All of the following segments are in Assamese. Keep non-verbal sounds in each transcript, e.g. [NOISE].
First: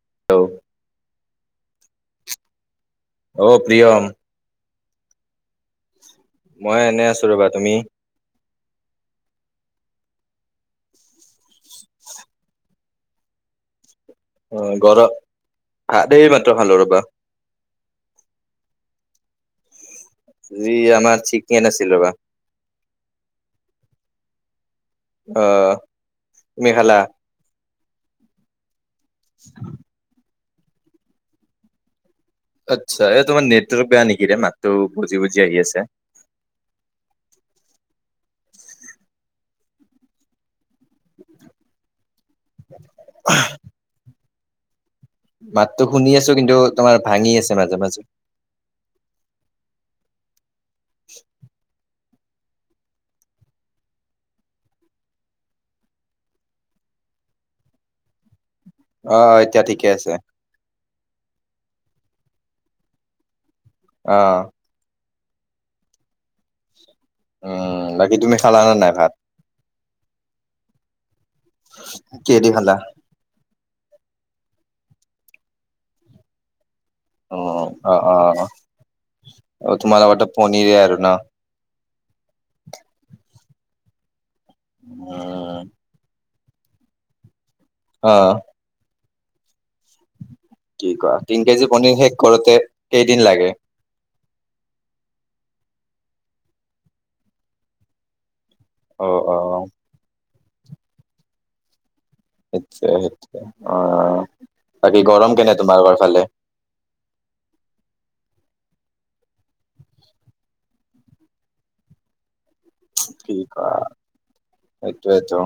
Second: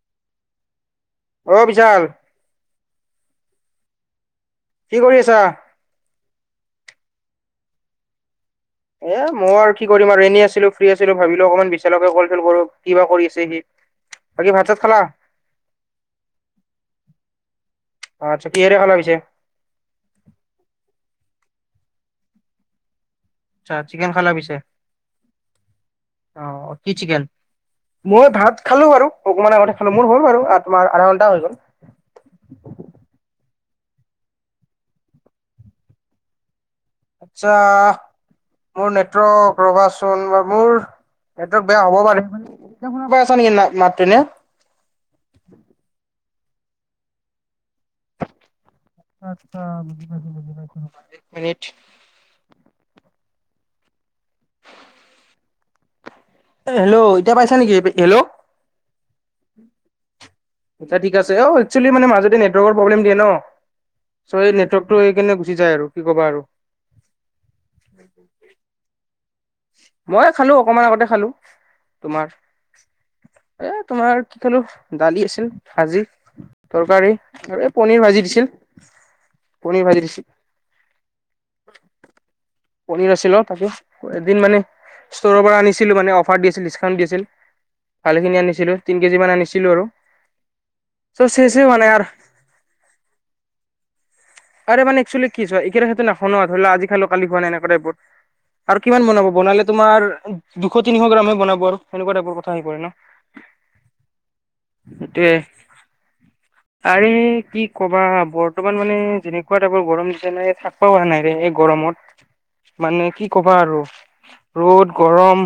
[UNINTELLIGIBLE] আহ বিশাল অঔ প্ৰিয়ম। কি কৰি আছা? মই এনে আছো ৰবা। তুমি? এ মই আৰু কি কৰিম আৰু এনি আছিলো ফ্ৰী আছিলো ভাবিলো অকমান বিশচালকে কল চল কৰো কিবা কৰি আছে সি বাকী অ ভাত চাত খালা ঘৰ হ এই মাত্ৰ খালোঁ ৰবা। আচছা কিহেৰে খালা পিছে? আজি আমাৰ চিকেন আছিল ৰবা। আচ্ছা চিকেন খালা পিছে অ অহ তুমি কি খালা চিকেন? মই ভাত খালো বাৰু অকমান আগতে খালো মোৰ হ'ল বাৰু তোমাৰ আধা ঘন্টা হৈ গ'ল। আচ্ছা এই তোমাৰ নেটৱৰ্ক বেয়া নেকি ৰে মাততো বজি-বজি আহি আছে। আচ্ছা মোৰ নেটৱৰ্ক ৰবাচোন বা মোৰ নেটৱৰ্ক বেয়া হব পাৰে তুমি শুনা পাই আছা নেকি মাতটো এনে? মাততো শুনি আছো কিন্তু তোমাৰ ভাঙি আছে মাজে - মাজে। [UNINTELLIGIBLE] এক মিনট। হেল্ল', এতিয়া পাইছা নেকি হেল্ল', অ এতিয়া ঠিকে আছে। আচ্ছা ঠিক আছে অ একচুৱেলি মানে মাজতে নেটৱৰ্কৰ প্ৰব্লেম দিয়ে ন অ চ' এই নেৱৰ্কটো কেনে গুচি যায় আৰু কি ক'বা আৰু উম বাকী তুমি খালা নে নাই ভাত? মই খালো অকমান আগতে খালো তোমাৰ কিহেদি খালা এ তোমাৰ। কি খালোঁ দালি আছিল ভাজি তৰকাৰী অ আৰু এই অ পনীৰ অ ভাজি দিছিল। অ পনিৰ ভাজি দিছিল তোমালোকৰটো পনিৰে আৰু ন। পনিৰ আছিল অ তাকে এদিন মানে ষ্টৰৰ উম পৰা আনিছিলো ম অফাৰ দিছিল ডিছকাউণ্ট দি আছিল অ ভালখিনি আনিছিলোঁ তিনি কেজিমান আনিছিলোঁ আৰু কি কোৱা চ' তিন চেছে কেজি হোৱা নাই পনিৰ আৰু শেষ কৰোতে কেইদিন লাগে। আৰে মান একচুৱেলী কি চোৱা। সেইটো নাখন ধৰি ল আজি খালো কালি খোৱা ন এনেকা টাইপৰ আৰু কিমান অ বনাব অ বনালে তোমাৰ। দুশ তিনিশ গ্ৰামে বনাব আৰু সেনেকুৱা টাইপৰ কথা আহি পৰে সেইটোৱে ন। সেইটোৱে অ বাকী গৰম সেইটোয়ে কেনে তোমালোকৰ ফালে? আৰে কি কবা বৰ বৰ্তমান মানে যেনেকুৱা টাইপৰ গৰম যে নাই থাকব পৰা নাই এই গৰমত। মানে কি ক'বা আৰু ৰ'দ সেইটোয়েতো গৰম।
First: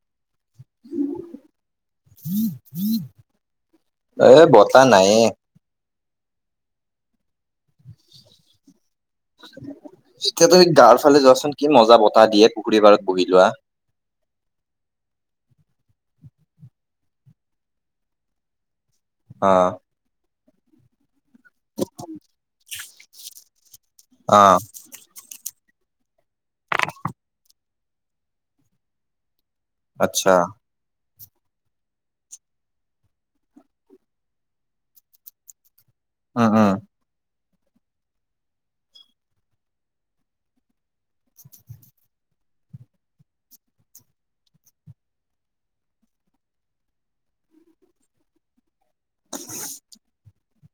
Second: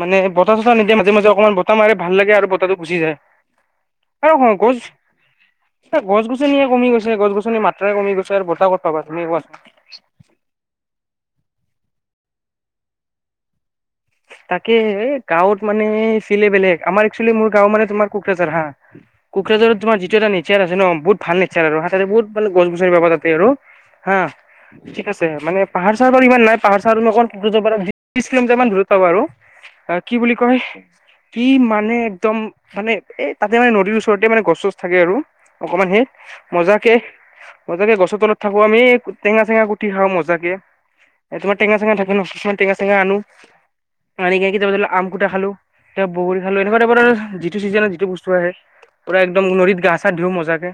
মানে বতাহ চতাহ নিদিয়ে মাজে মাজে অকণমান বতাহ মাৰে ভাল লাগে আৰু বতাহটো গুচি যায়। এ বতাহ নাইয়ে এ গছ গছনিয়ে কমি গৈছে গছ গছনিৰ মাত্ৰাই কমি গৈছে আৰু বতাহ কত পাবা তুমি কোৱাচোন। এতিয়া তুমি গাঁৱৰ ফালে যোৱাচোন কি মজা বতাহ দিয়ে পুখুৰী বাৰত বহি লোৱা। তাকে গাঁৱত মানে চিলে বেলেগ আমাৰ একচুৱেলি মোৰ গাঁও মানে তোমাৰ কোকৰাঝাৰ হা অ কোকৰাঝাৰৰ তোমাৰ যিটো এটা নেচাৰ আছে ন বহুত ভাল নেচাৰ আৰু হাতে বহুত মানে গছ গছনি পাবা তাতে আৰু, হা অ ঠিক আছে মানে পাহাৰ চাহাৰ বাৰু ইমান নাই পাহাৰ চাহৰকণ ত্ৰিশ কিলোমিটাৰ মান দূৰত পাব আৰু কি আচ্ছা বুলি কয়। কি মানে একদম মানে এ তাতে মানে নদীৰ ওচৰতে মানে গছ চছ থাকে আৰু অকমান সেই উম উম মজাকে মজাকে গছৰ তলত থাকো আমি টেঙা চেঙা কুটি খাওঁ মজাকে। এ তোমাৰ টেঙা চেঙা থাকে ন কিছুমান টেঙা চেঙা আনো। আনি কেনে কেতিয়াবা ধৰি আম কুটা খালো তাৰ বগৰী খালো এনেকুৱা টাইপৰ যিটো ছিজ যিটো বস্তু আহে। পূৰা একদম নদীত গা চা ধুওঁ মজাকে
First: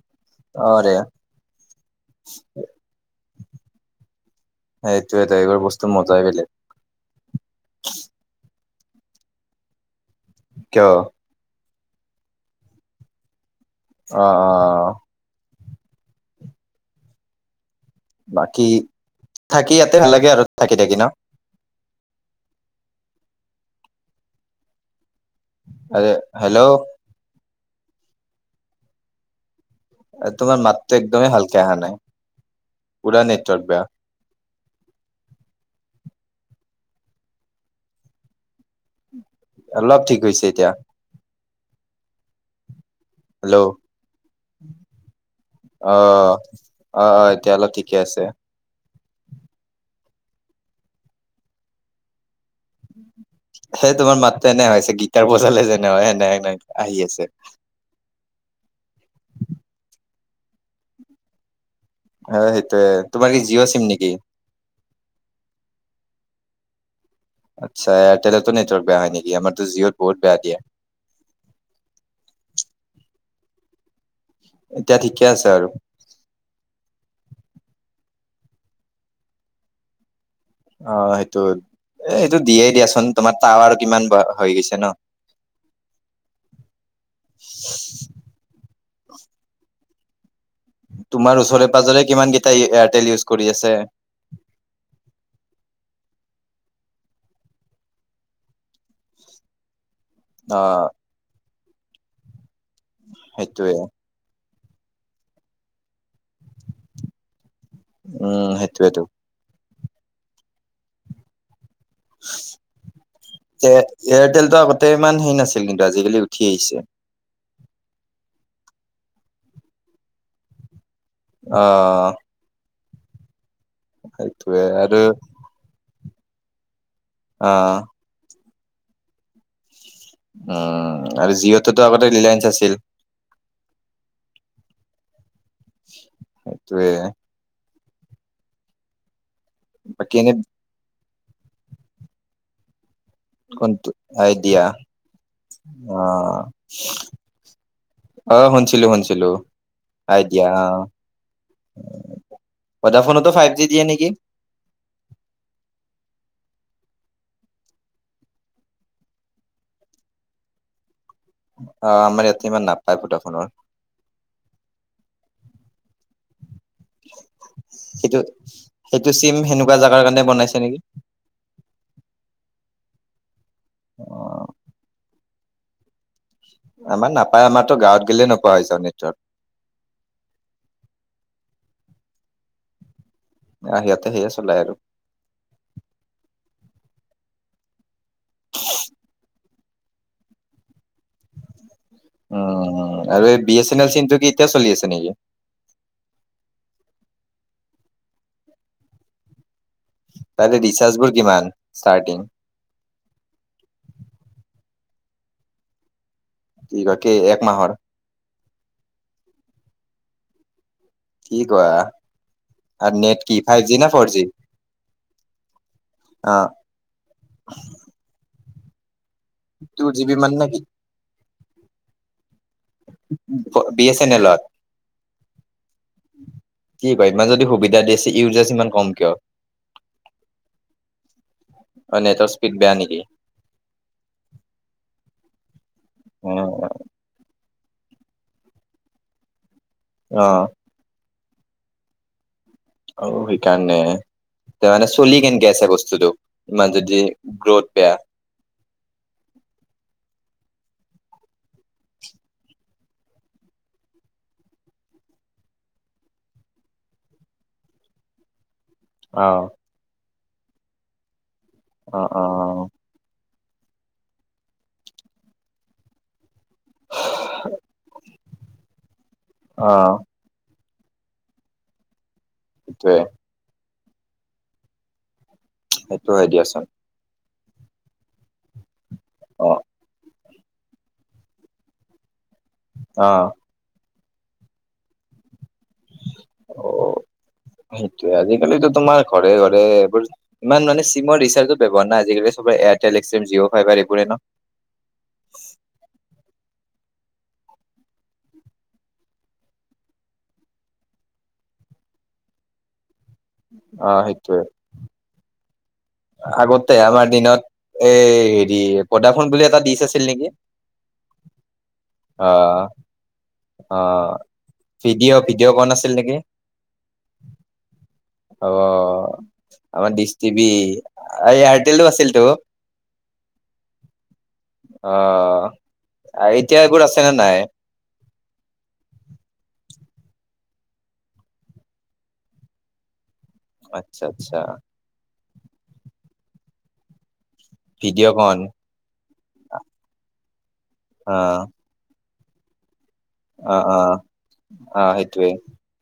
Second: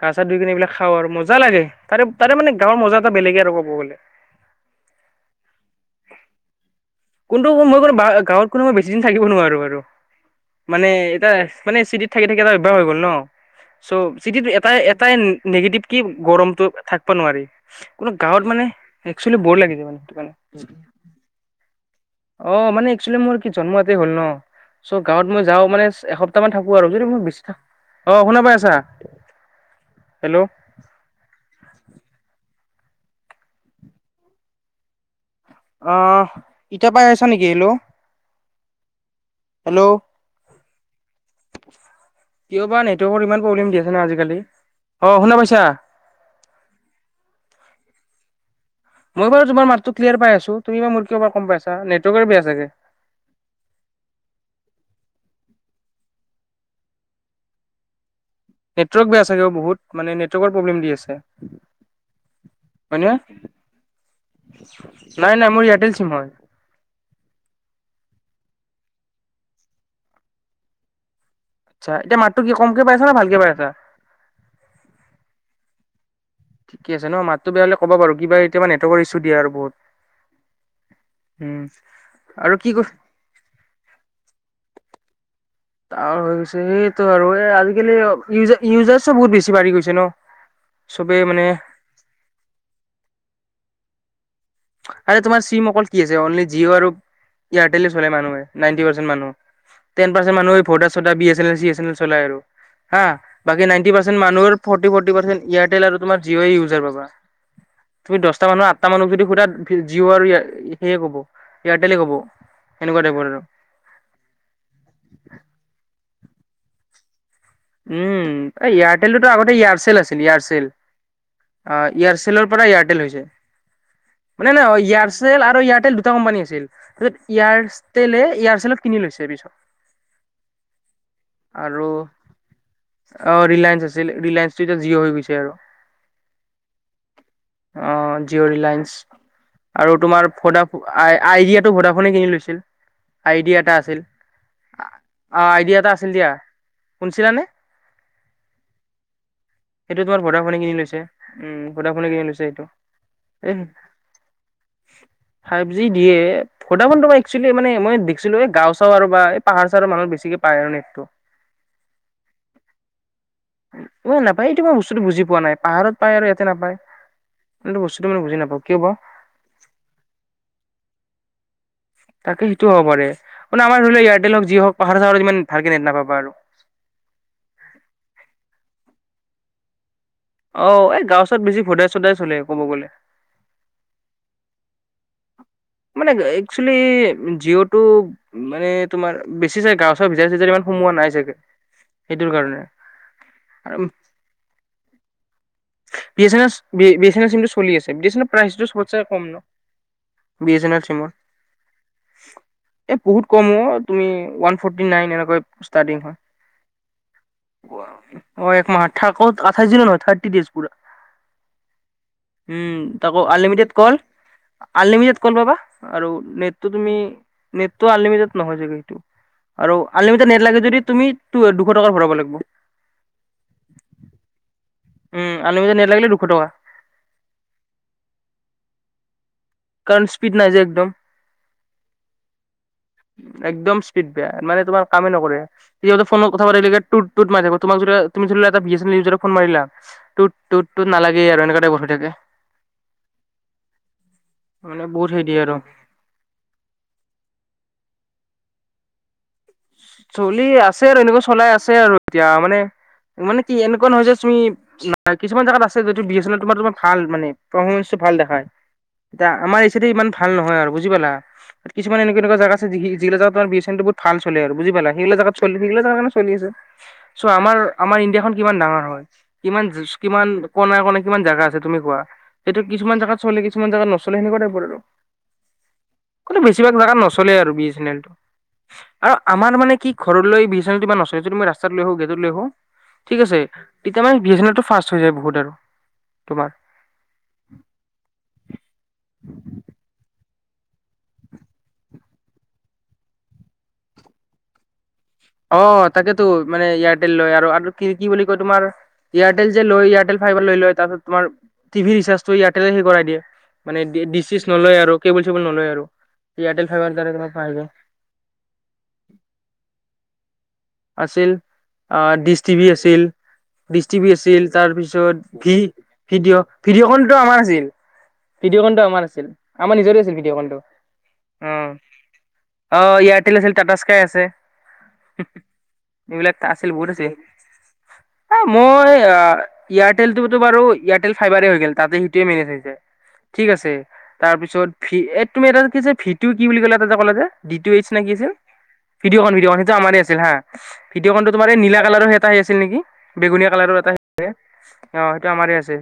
গা চা ধুই কিনে অ এইবিলাক ৰে খাওঁ আৰু মজা লাগে তাৰে তাৰে মানে গাঁৱৰ মজা এটা বেলেগে আৰু কব গ'লে। স এইটোয় ত এইবোৰ বস্তু মজাই বেলেগ। কোনটো মই কোনো গাঁৱত কোনো মই বেছি দিন থাকিব নোৱাৰো আৰু কিয় মানে অ এটা মানে চিটিত থাকি থাকি এটা অভ্যাস হৈ গ'ল ন'। চ' চিটিত এটাই অ এটাই নি নিগেটিভ কি, গৰমটো থাকব নোৱাৰি। কোনো গাঁৱত মানে, বাকী এক্সচুৱেলি ব'ৰ থাকি লাগি যায়। ইয়াতে মানে, ভাল সেইটো লাগে কাৰণে। আৰু থাকি থাকি ন অঁ, মানে, এক্সচুৱেলি মোৰ কি, জন্ম ইয়াতে হ'ল ন'। চব গাঁৱত মই যাওঁ মানে, আৰে এসপ্তাহ মান হেল্ল' থাকো আৰু যদি মোৰ বেছি থা অঁ শুনা পাই আছা? হেল্ল' তোমাৰ মাতটো একদমেই ভালকে আহা নাই। পুৰা নেটৱৰ্ক বেয়া। অঁহ, এতিয়া পাই আছা নেকি? হেল্ল! অলপ ঠিক হৈছে এতিয়া। জিঅ' পোৱা নেট? টৱৰ্কৰ ইমান হেল্ল' অ প্ৰব্লেম দিয়া আছে না আজি-কালি। অ শুনা পাইছা? অ অ এতিয়া অলপ ঠিকে আছে। মই বাৰু তোমাৰ মাতটো ক্লিয়াৰ পাই আছোঁ। তুমি বা মোতকে কমপাই আছা নেটৱৰ্কৰ বেয়া চাগে? সেই তোমাৰ মাতটো এনে হৈ আছে। গীটাৰ বজালে যেনে হ'য়, সেনে সেনে আহি আছে। নেটৱৰ্ক বেয়া চাগে বহুত মানে, নেটৱৰ্কৰ প্ৰব্লেম দি আছে। অ সেইটোয়ে হ'য় নে? তোমাৰ কি জিঅ' চিম নেকি? নাই নাই মোৰ এয়াৰটেল চিম হ'য়। আচ্ছা, এয়াৰটেলটো নেটৱৰ্ক বেয়া হ'য় নেকি? আমাৰটো জিঅ'ত বহুত বেয়া দিয়ে। আচ্ছা, এতিয়া মাতটো কি কমকে পাই আছা নে, ভালকে পাই আছা? এতিয়া ঠিকে আছে আৰু। ঠিকে আছে ন'? মাতটো বেয়া হ'লে ক'ব বাৰু? কিবা এতিয়াপা নেটৱৰ্কৰ ইছ্যু দিয়ে আৰু বহুত। অঁ, সেইটোৱে। উম এ এইটো আৰু দিয়ে কি কৈছ দিয়াচোন। তোমাৰ তাৱাৰ কিমান বাঢ় হৈ গৈছে ন'? তাৱাৰ হৈ গৈছে। সেইটো আৰু এই আজি-কালি অঁ ইজে ইউজাৰছো বহুত বেছি বাঢ়ি গৈছে ন'? চবে তোমাৰ মানে ওচৰে -পাজৰে কিমানগিটাই ইয়ে- এয়াৰটেল ইউজ কৰি আছে? আৰে, তোমাৰ চিম অকল কি আছে? অনলি জিঅ' আৰু ইয়াৰটেলে চলাই মানুহে। নাইনটি পাৰ্চেণ্ট মানুহ টেন পাৰ্চেণ্ট অ মানুহে ভদা- চদা, B A channel -C A channel চলাই আৰু। হাঁ বাকি সেইটোয়ে নাইনটি পাৰ্চেণ্ট মানুহৰ ৰ্ফটি ৰ্ফটি পাৰ্চেণ্ট এয়াৰটেল আৰু তোমাৰ জিঅ' এ ইউজাৰ পাবা। তুমি দশটা উম মানুহৰ, আঠটা সেইটোয়েতো মানুক যদি সোধা জিঅ' আৰু এয়াৰটেলে ক'ব। সেনেকুৱা টাইপৰ আৰু এ এয়াৰটেলটো আগতে ইমান হেৰি নাছিল কিন্তু আজি-কালি উ ঠিআহিছে। উম, এই এয়াৰটেলতোটো আগতে এয়াৰচেল আছিলে এয়াৰচেল। অ আঁ, এয়াৰচেলৰ পৰা এয়াৰটেল হৈছে। মানে সেইটোয়ে ন' আৰু এয়াৰচেল আৰু এয়াৰটেল দু টা কোম্পানী আছিল। তাৰপিছত অ এয়াৰটেলে, এয়াৰচেলক কিনি লৈছে পিছত। অঁ আৰু জিঅ'তোটো আগতে ৰিলায়েন্স আছিল অঁ ৰিলায়েন্স আছিল। ৰিলায়েন্সটো এতিয়া জিঅ' হৈছে আৰু। সেইটোৱে। অঁ, জিঅ' ৰিলায়েন্স। আৰু বাকী তোমাৰ এনে ভদা ফো আই, আই ইয়েটো ভদাফোনে কিনি লৈছিল। আইডিয়া এটা কোনটো আছিল। আইডিয়া অঁ আইডিয়া এটা আছিল দিয়া। শুনিছিলানে? অঁ, শুনিছিলোঁ, শুনিছিলোঁ। সেইটো তোমাৰ ভডা ফোনে কিনি লৈছে। উম, ভোদা ফোনে কিনি লৈছে ভদাফোনতো ফাইভ সেইটো। জি দিয়ে নেকি? ফাইভ জি দিয়ে। ভোডাফোন তোমাৰ এক্সচুৱেলি মানে, মই দেখছিলোৱে গাঁও -চাওঁ আৰু বা এই পাহাৰ -চাহাৰৰ মানুহে বেছিকে পায় আৰু নেট্‌ টো। অ', আমাৰ ইয়াতে ইমান নাপায় ভদাফোনৰ উম, নাপায় এইটো মই বস্তুটো বুজি পোৱা নাই। পাহাৰত পায় আৰু ইয়া তে নাপাই। সেইটো, সেইটো চিম সেনেকুৱা জাগাৰ কাৰণে বনাইছে নেকি? তাকে সেইটোও হ'ব পাৰে। মানে, আমাৰ ধৰি লওক এয়াৰটেল অ', হওক, যি হওক পাহাৰে -চাহাৰে ইমান ভালকে নেট নাপাবা আৰু। আমাৰ নাপায়। আমাৰটো গাঁৱত গে'লে নোপোৱা হৈছে নেটটো। অঁ, এই গাৱঁ- চাৱত বেছি ভদাই- চদাই চলে ক'ব গ'লে। আহ সিহঁতে সেয়ে চলাই আৰু মানে একচুৱেলি জিঅ'তটো মানে তোমাৰ বেছি চা গাও চা ভিজাৰ চিজাৰ ইমান সোমোৱা নাই চাগে সেইটোৰ উ কাৰণে আৰু এই বি এছ এন আৰু এল চিনটো কি এতিয়া চলি আছে নেকি B S N S B B S N S চিমটো চলি আছে বি এছ এনৰ প্ৰাইচটো সবতে কম ন বি তাৰে এচেনেল ৰিচাৰ্জ চিমখন বোৰ কিমান ষ্টাৰ্টিং এ বহুত কম অ তুমি ওৱান ফটি নাইন এনেকৈ ষ্টাডিং হয় বাকি এক মাহৰ অ এক মাহত থাকত আঠাইছ দিনৰ হয় থাৰ্টি ডেইজ কি কোৱা উম আৰু নেট তাকো কি ফাইভ অনলিমিটেড জি না call for G? Unlimited call পাবা আৰু অ', নেটটো তুমি নেটটো আনলিমিতেড নহয় চাগে সেইটো আৰু টু জি বি আনলিমিটেড মান নেট নেকি লাগে যদি তুমি দুশ টকা ভৰাব লাগিব বি এ ছেনেলত উম আনলিমিটেড নেট লাগিলে দুশ টকা কি কয় ইমান যদি সুবিধা দিছে ইউজজ ইমান কম কিয় কাৰণ স্পীড নাই যে একদম অ নেটৰ স্পীড বেয়া নেকি একদম স্পীড বেয়া মানে তোমাৰ কামেই নকৰে এতিয়া ফোন অ কথা পাতিলে থাকিলে টুত টুত মাৰি থাকো তোমাক যদি তুমি ধৰি ল এটা বি এছ এন এল উইজাৰক ফোন মাৰিলা অ টোত টোত টোত নালাগে আৰু এনেকা টাইপ হৈ থাকে অ সেইকাৰণে তাৰ মানে বহুত চলি হেৰি দিয়ে কেনেকে আৰু আছে বস্তুটোক ইমান যদি গ্ৰথ বেয়া চলি আছে আৰু এনেকুৱা চলাই আছে আৰু এতিয়া মানে মানে কি এনেকুৱা নহয় যে তুমি কিছুমান জেগাত আছে যিটো বি এ চেনেল তোমাৰ তোমাৰ ভাল মানে ভাল দেখায় এতিয়া অ আমাৰ ইচয়াতে ইমান ভাল নহয় আৰু বুজি পালা কিছুমান অ এনেকুৱা অ এনেুৱা জাগা আছে যগিলা জাত তোমাৰ [UNINTELLIGIBLE] বহুত ভাল চলে আৰু বুজি পালা সেইলা জোত চল সেইল চলি আছে চ' আমাৰ আমাৰ ইণ্ডিয়াখন কিমান ডাঙৰ হয় কিমান অ কিমান কনে কনে কিমান জেগা আছে তুমি কোৱা সেটো সেইটোৱে কিছুমান জেগাত চলে কিছমান জেগাত নচলে সেনেকুৱা টাইপত আৰু সেইটো হয় দিয়াচোন চলে আৰু বি এ চেনেল টো আৰু অ আমাৰ মানে কি ঘৰলৈ বি এছ এল টো বা নচলে তই ৰাস্তাত লৈ আহ গ অ ঠিক আছে তেতিয়া মান বি এ চেনেল টো ফাৰ্ষ্ট হৈ যায় বহুত আৰু তোমাৰ। অ সেইটোয়ে আজিকালিতো তোমাৰ ঘৰে ঘৰে এইবোৰ ইমান মানে চিমৰ ৰিচাৰ্জো ব্যৱহাৰ নাই আজিকালি চবৰে এয়াৰটেল এক্সিম জিঅ' ফাইভাৰ এইবোৰেই ন অ তাকেতো মানে এয়াৰটেল লৈ আৰু আৰু কি কি বুলি কয় তোমাৰ এয়াৰটেল যে লয় এয়াৰটেল ফাইভাৰ লৈ লয় তাৰপাত তোমাৰ টিভি ৰিচাৰ্জটো এয়াৰটেলে সেই কৰাই দিয়ে অ মানে ডিচ সেইটোৱে চিচ নলয় আৰু কেবল চেবুল নলয় আৰু এয়াৰটেল আগতে ফাইবাৰ দ্বাৰা আমাৰ তোমাৰ দিনত পাই যায়। এ হেৰি ভদাফন বুলি এটা দিচ আছিল নেকি আছিল অ ডিছ টিভি আছিল ডিচ অ টিভি আছিল তাৰ পিছত ভিডিঅ' ভিডিঅ' ভি কন আছিল নেকি ভিডিঅ' ভিডিঅ'খনতো আমাৰ আছিল অ ভিডিঅ' কনটো আমাৰ আছিল আমাৰ নিজৰে ডিচ আছিল ভিডিঅ' টিভি কন টো অ এয়াৰটেলো আছিলতো অ এয়াৰটেল আছিল টাটা স্কাই আছে অ এইবিলাক এতিয়া আছিল এইবোৰ বহুত আছে আছিল নে এ নাই মই এয়াৰটেলটোতো বাৰু এয়াৰটেল ফাইবাৰে হৈ গ'ল তাতে সিটোৱে মেনেজ হৈছে ঠিক আছে আচ্ছা আচ্ছা তাৰপিছত ভি তুমি এটা কি যে ভিটো কি বুলি ক'লে এটা যে ক'লে যে ডি ট এইচ নে কি ভিডিঅ' আছিল কন ভিঅ'খন ভিডিঅখন সেইটো আমাৰ আছিল হা অ ভিডিঅ'ন তোম এই নীল কালাৰৰ এটা আহি আছিল নেকি বেগুনীয়া অ কালাৰো অ এটা আহ আছে অ সেইটো আমাৰ আছে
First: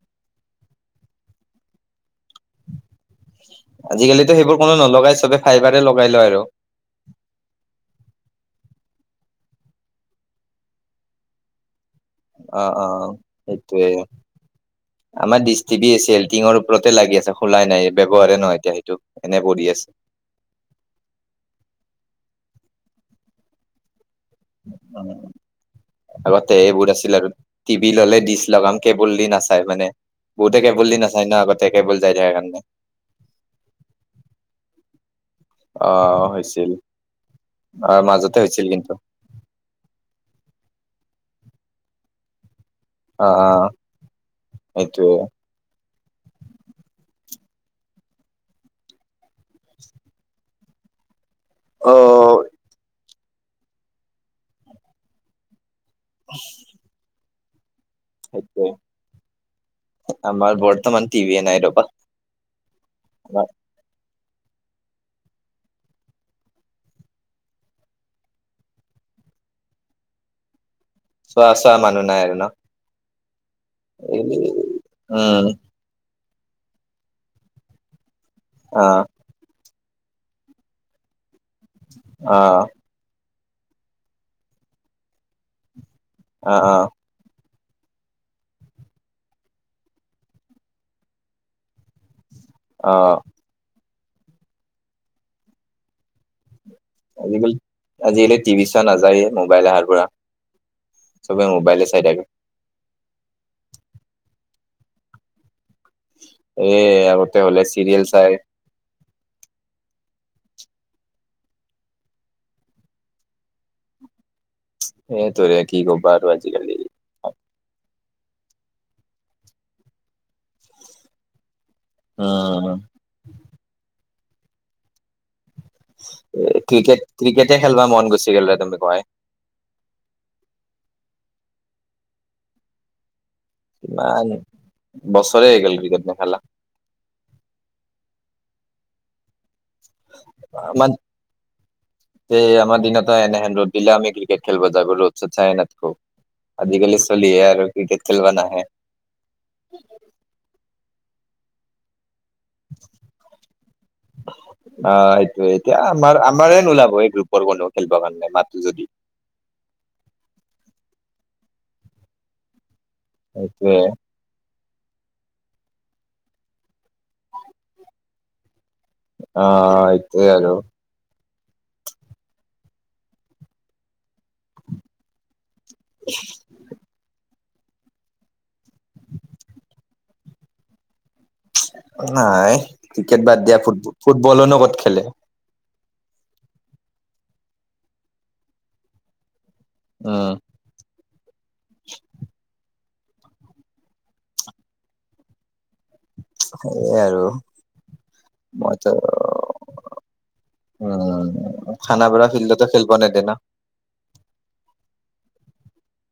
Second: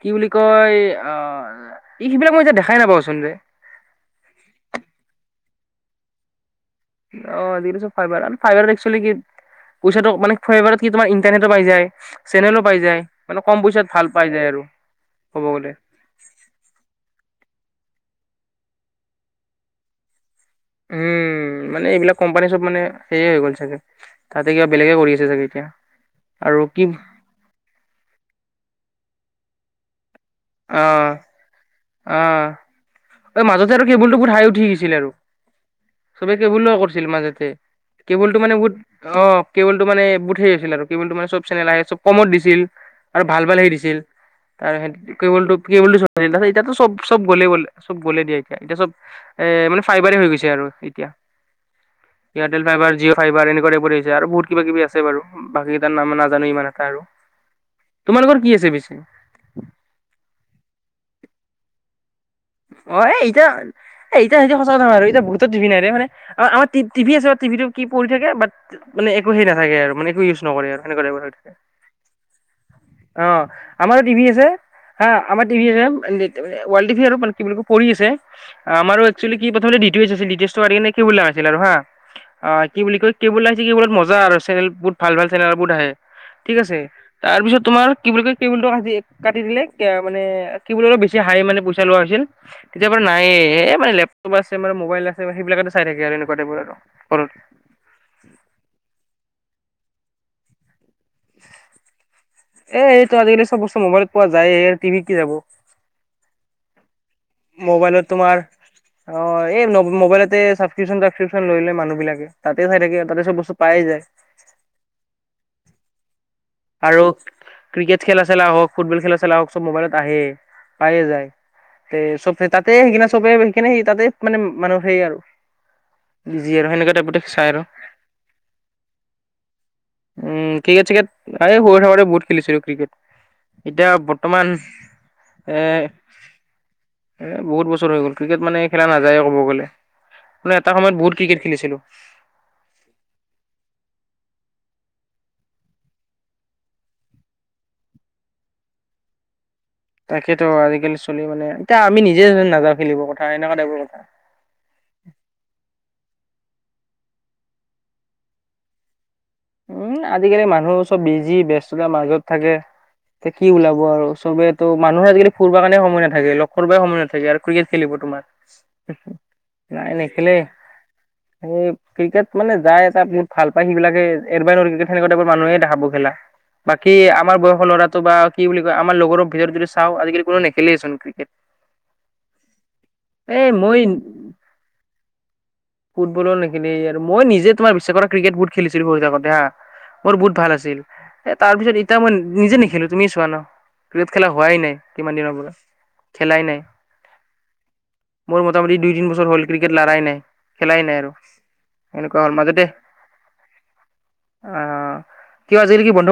কি বুলি কয় আহ এই সেইবিলাক মই এতিয়া দেখাই নাপাওচোন যে আজিকালিতো সেইবোৰ কোনো নলগাই চবে ফাইবাৰে লগাই লয় আৰু অছ ফাইবাৰ আৰু ফাইবাৰ একশ্যলি কি পইচাটো মানে ফাইৱাৰত কি তোমাৰ ইণ্টাৰনেটো পাই যায় অ চেনেলো পাই অ যায় মানে কম সেইটোয়ে পইচাত ভাল পাই যায় আৰু- আমাৰ ক'ব দিশ গ'লে টিভি আছে এলল্টিঙৰ ওপৰতে লাগি আছে। খোলাই নাই ব্যৱহাৰে নহয় এতিয়া সেইটো এনে পৰি আছে। উম মানে এইবিলাক কোম্পানী চোম্পানি মানে হেয়ে হৈ গ'ল চাগে। তাতে কিবা বেলেগে কৰি আছে চাগে এতিয়া আগতে আৰু কি এইবোৰ আছিল আৰু টিভি ললে ডিছ লগাম কে বুল দি নাচায় মানে, বহুতে অ কেবুল দি নাচায় ন আগতে। কেবুল যাই অ থাকে কাৰণে এই মাজতে আৰু কেবুলটো বহুত হাই উঠি গৈছিলে আৰু। আহ চবে কেবুল হৈছিল লোৱা কৰিছিল মাজেতে। আহ মাজতে কেবুলটো মানে হৈছিল বহুত কিন্তু অ কেবুলটো মানে বহুত সেইৰি আছিল আৰু কেবুলটো মানে চব চেনেল আহে চব কমত দিছিল। আৰু ভাল ভাল আহ হেৰি দিছিল তাৰ সেইটোয়ে। কেবুলটো কেবুলটো চলিছিল। এতিয়াতো চব চব গলে গলে চব গ'লে দিয়া এতিয়া, এতিয়া চব এ মানে ফাইবাৰে হৈ গৈছে আৰু এতিয়া। অ'। এয়াৰটেল ফাইভাৰ জিঅ' ফাইবাৰ এনেকুৱা টাইপৰ আহিছে আৰু বহুত কিবা কিবি আছে বাৰু বাকি নাম নাজানো ইমান এটা আৰু। তোমালোকৰ কি আছে সেইটোৱে পিছে আমাৰ বৰ্তমান টিভিয়ে নাই ৰবা। অ আমাৰ এতিয়া এই এতিয়া সেইটো সঁচা কথা আৰু এতিয়া বহুতৰ টিভি নাই মানে আমাৰ টিভি আছে টিভিটো কি পৰি থাকে বাত একো সেই নাথাকে আৰু মানে একো ইউজ নকৰে আৰু। সেনেকুৱা টাইপৰ হৈ চোৱা থাকে চোৱা মানুহ নাই আৰু ন? অ আমাৰো টিভি আছে হা আমাৰ উম টিভি আছে ৱাল টিভি আৰু কি বুলি কয় পৰি আছে আমাৰো অ', এক্কচুৱেলী কি ডি টি এইছ প্ৰথমতে ডি টি এইছটো কেবুল লাগাই ছিল আৰু হা, অ কি বুলি কয় কেবুল লাইনটো কি মানে মজা আৰু চেনেল বহুত ভাল ভাল চেনেল বহুত আহে। ঠিক অ', আছে অ', তাৰপিছত তোমাৰ কি বুলি কয় কেবুলটো কাটি কাটি দিলে মানে কেবুলৰ অলপ বেছি হাই মানে পইচা লোৱা হৈছিল। তেতিয়াৰ পৰা অ', নাইয়ে, এই মানে লেপটপ আছে মানে মোবাইল আছে সেইবিলাকতে চাই থাকে আৰু এনেকুৱা টাইপৰ আৰু। ঘৰত আজিকালি আজিকালি টিভি চোৱা নাযায়েই মোবাইল আহাৰ পৰা। চবে মোবাইলে চাই থাকে। এ এইটো আজিকালি চব বস্তু মোবাইলত পোৱা যায়ে টিভিত কি চাব। এ আগতে হলে চিৰিয়েল তোমাৰ চাই। অ এই মোবাইলতে ছাবছক্ৰিপশন চাবছক্ৰিপশন লৈ লয় মানুহ বিলাকে তাতে চাই থাকে তাতে চব বস্তু পাইয়ে যায়। [INAUDIBLE] এই তোৰে কি কবা আজি। আৰু ক্ৰিকেট খেলা চেলা হওক, ফুটবল খেলা চেলা হওক, চব মোবাইলত আহে পাইয়ে যায়। তে চবে উম তাতে সেই কিনে চবে সেইকাৰনে সেই তাতে মানে মানুহ সেই আৰু বিজি এ আৰু সেনেকুৱা ক্ৰিকেট টাইপতে চাই ক্ৰিকেটে আৰু খেলবা মন গুচি গ'লে তুমি কয়। উম ক্ৰিকেট চিকেট আগতে সৰু হৈ থাকোঁতে বহুত খেলিছিলো ক্ৰিকেট। এতিয়া ইমান বৰ্তমান বছৰে এ হৈ গ'ল ক্ৰিকেট নেখেলা এ বহুত বছৰ হৈ গ'ল। ক্ৰিকেট মানে খেলা নাযায়। আমাৰ খেলিছিলো এই আমাৰ দিনতে এনেহেন ৰ'দ। দিলে আমি ক্ৰিকেট খেলব যাবলৈ ৰ'দ চদ চাই নাথাকো। আজিকালি ছলিহে আৰু ক্ৰিকেট খেলিব নাহে। তাকেতো আজিকালি ছলি মানে এতিয়া আমি নি যে নাযাওঁ খেলিবৰ কথা এনেকুৱা টাইপৰ কথা। অ সেইটোয়ে এতিয়া আমাৰ আমাৰে নোলাব এই গ্ৰুপৰ কোনো খেলিবৰ কাৰণে মাতো যদি। উম আজিকালি মানুহ চব বিজি ব্যস্ততা মাজত থাকে। এতিয়া কি ওলাব সেইটোয়ে আৰু চবে ত' মানুহে আজিকালি ফুৰিব কাৰণে সময় নাথাকে, লগ কৰিব সময় নাথাকে, আৰু ক্ৰিকেট খেলিব তোমাৰ। অ নাই সেইটোয়ে নেখেলে। আৰু সেই ক্ৰিকেট মানে যাই তাত বহুত ভাল পায় সেইবিলাকে এৰিবা নোৱাৰে ক্ৰিকেট সেনেকুৱা টাইপৰ মানুহে দেখা পাবা খেলা। বাকি আমাৰ বয়স ৰ ল'ৰাটো বা কি বুলি কয় আমাৰ লগৰ বোৰক যদি চাওঁ, আজিকালি কোনো নেখেলেই চোন ক্ৰিকেট। নাই, ক্ৰিকেট এ বাদ দিয়া, ফুট- ফুট- মই ফুটবলনো ক'ত খেলে? ফুটবলো নেখিলি আৰু মই নিজে তোমাৰ বিশ্বাস কৰা, ক্ৰিকেট বহু খেলিছিলোঁ সৰু থাকোঁতে হা। মোৰ উম বহুত ভাল আছিল। এ তাৰ পিছত এতিয়া মই নিজে নেখেলোঁ তুমি চোৱা ন'? ক্ৰিকেট খেলা হোৱাই নাই কিমান দিনৰ পৰা। খেলাই নাই। সেয়ে আৰু মোৰ মোটামুটি মইতো দুই-তিন বছৰ হ'ল। ক্ৰিকেট লাৰাই নাই। খেলাই নাই আৰু। উম এনেকুৱা খানাপাৰা হ'ল, ফিল্ডতো মাজতে- খেলিব নেদে ন অ' কিয় আজি নেকি বন্ধ